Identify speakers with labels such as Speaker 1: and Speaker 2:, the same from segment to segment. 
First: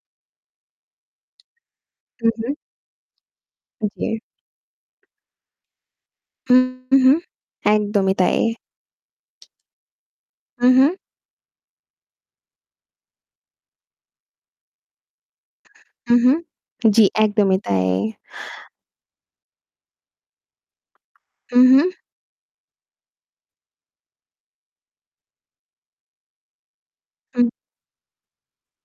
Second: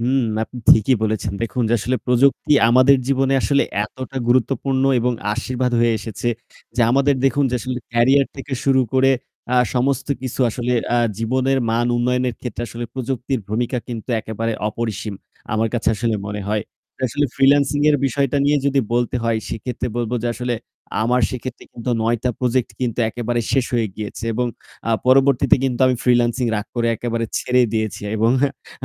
Speaker 1: হুম, আপনি ঠিকই বলেছেন। দেখুন যে আসলে
Speaker 2: হুম,
Speaker 1: প্রযুক্তি
Speaker 2: হুম।
Speaker 1: আমাদের জীবনে আসলে
Speaker 2: উ জি।
Speaker 1: এতটা গুরুত্বপূর্ণ এবং আশীর্বাদ হয়ে এসেছে
Speaker 2: হুম,
Speaker 1: যে আমাদের
Speaker 2: হুম।
Speaker 1: দেখুন যে আসলে
Speaker 2: একদমই
Speaker 1: career
Speaker 2: তাই।
Speaker 1: থেকে শুরু করে আ সমস্ত কিছু
Speaker 2: হুম,
Speaker 1: আসলে
Speaker 2: হুম।
Speaker 1: আ জীবনের মান উন্নয়নের ক্ষেত্রে আসলে প্রযুক্তির ভূমিকা কিন্তু একেবারে অপরিসীম। আমার কাছে আসলে
Speaker 2: হুম, হুম।
Speaker 1: মনে হয়। যে
Speaker 2: জি,
Speaker 1: আসলে
Speaker 2: একদমই
Speaker 1: freelancing
Speaker 2: তাই।
Speaker 1: এর বিষয়টা নিয়ে যদি বলতে হয়। সেক্ষেত্রে বলব যে আসলে আমার
Speaker 2: হুম,
Speaker 1: সেক্ষেত্রে
Speaker 2: হুম।
Speaker 1: কিন্তু ৯ টা project কিন্তু একেবারে শেষ হয়ে গিয়েছে। এবং আ পরবর্তীতে কিন্তু আমি freelancing রাগ করে একেবারে
Speaker 2: [unintelligible]
Speaker 1: ছেড়ে দিয়েছি এবং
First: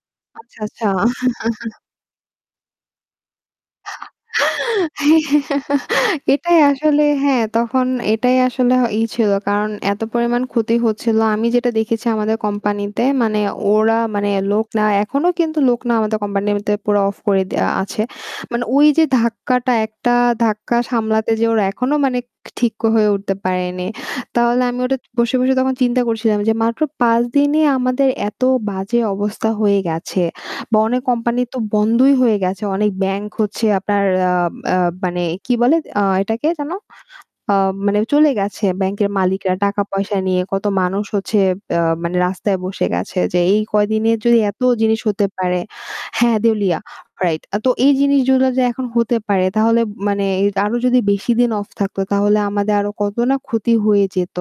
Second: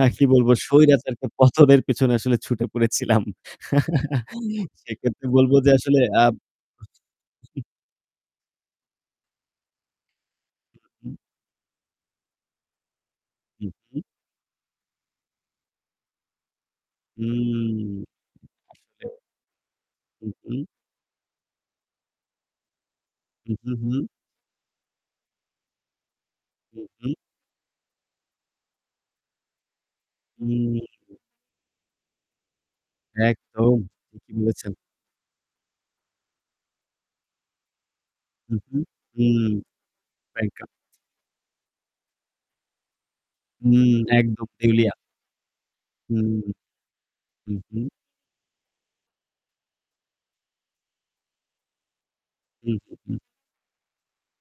Speaker 1: আ কি বলব
Speaker 2: আচ্ছা, আচ্ছা।
Speaker 1: সইরাচার কে পতনের পিছনে আসলে ছুটে পড়েছিলাম। সেক্ষেত্রে বলব যে আসলে আব
Speaker 2: এটাই আসলে হ্যাঁ, তখন এটাই আসলে ই ছিল। কারণ এত পরিমাণ ক্ষতি হচ্ছিল। আমি যেটা দেখেছি আমাদের কোম্পানিতে মানে ওরা
Speaker 1: উহু।
Speaker 2: মানে লোকরা এখনও কিন্তু লোক না। আমাদের কোম্পানিতে পুরা off
Speaker 1: উ
Speaker 2: করে দেওয়া আছে।
Speaker 1: [unintelligible]
Speaker 2: মানে ঐ যে ধাক্কাটা, একটা
Speaker 1: উহু।
Speaker 2: ধাক্কা সামলাতে যে ওরা এখনও মানে ক ঠিক হয়ে উঠতে
Speaker 1: উ
Speaker 2: পারে
Speaker 1: হু,
Speaker 2: নি।
Speaker 1: হু।
Speaker 2: তাহলে আমি ওটা বসে, বসে, তখন চিন্তা করছিলাম যে মাত্র
Speaker 1: উহু।
Speaker 2: ৫ দিনে আমাদের এত বাজে অবস্থা হয়ে গেছে।
Speaker 1: উ
Speaker 2: বা অনেক কোম্পানি তো বন্ধই হয়ে গেছে। অনেক ব্যাংক হচ্ছে
Speaker 1: একদম
Speaker 2: আপনার
Speaker 1: ঠিকই
Speaker 2: আ
Speaker 1: বলেছেন।
Speaker 2: আ মানে কি বলে আ এটাকে যেন? আ মানে চলে
Speaker 1: উহু
Speaker 2: গেছে ব্যাংকের
Speaker 1: হু,
Speaker 2: মালিকরা টাকা পয়সা নিয়ে। কত
Speaker 1: ওয়েলকাম।
Speaker 2: মানুষ হচ্ছে আ মানে রাস্তায় বসে গেছে। যে এই
Speaker 1: হুম,
Speaker 2: কয়দিনে যদি
Speaker 1: একদম
Speaker 2: এত
Speaker 1: দেউলিয়া।
Speaker 2: জিনিস হতে পারে
Speaker 1: হু।
Speaker 2: হ্যাঁ দেউলিয়া, right. আ তো
Speaker 1: উহু।
Speaker 2: এই জিনিসগুলো যে এখন হতে পারে তাহলে মানে এ আরো যদি বেশি দিন off থাকতো তাহলে আমাদের
Speaker 1: উহু,
Speaker 2: আরো কত
Speaker 1: হু।
Speaker 2: না ক্ষতি হয়ে যেত।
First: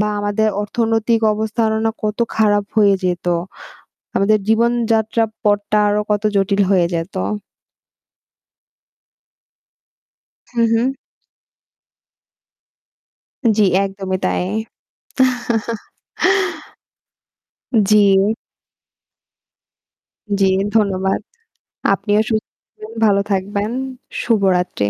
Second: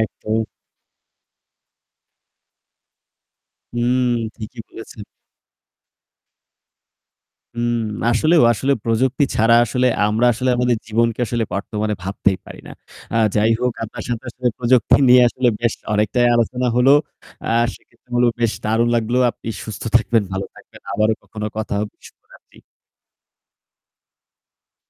Speaker 2: বা আমাদের অর্থনৈতিক অবস্থা আরো না কত খারাপ হয়ে যেত।
Speaker 1: হুম,
Speaker 2: আমাদের
Speaker 1: ঠিকই বলেছেন।
Speaker 2: জীবনযাত্রা পথটা আরো কত জটিল হয়ে যেত।
Speaker 1: উম আসলেও আসলে প্রযুক্তি ছাড়া আসলে আমরা আসলে
Speaker 2: হু,
Speaker 1: আমাদের
Speaker 2: হু।
Speaker 1: জীবনকে আসলে বর্তমানে ভাবতেই পারি না। আ যাই
Speaker 2: জি,
Speaker 1: হোক, আপনার
Speaker 2: একদমই
Speaker 1: সাথে
Speaker 2: তাই।
Speaker 1: আসলে প্রযুক্তি নিয়ে আসলে বেশ অনেকটাই আলোচনা হলো। আ
Speaker 2: জি।
Speaker 1: সেক্ষেত্রে [unintelligible] বেশ দারুন লাগলো। আপনি সুস্থ থাকবেন, ভালো
Speaker 2: জি,
Speaker 1: থাকবেন। আবারও
Speaker 2: ধন্যবাদ।
Speaker 1: কখনো কথা হবে।
Speaker 2: আপনিও সুস্থ
Speaker 1: শুভরাত্রি।
Speaker 2: ভালো থাকবেন। শুভরাত্রি।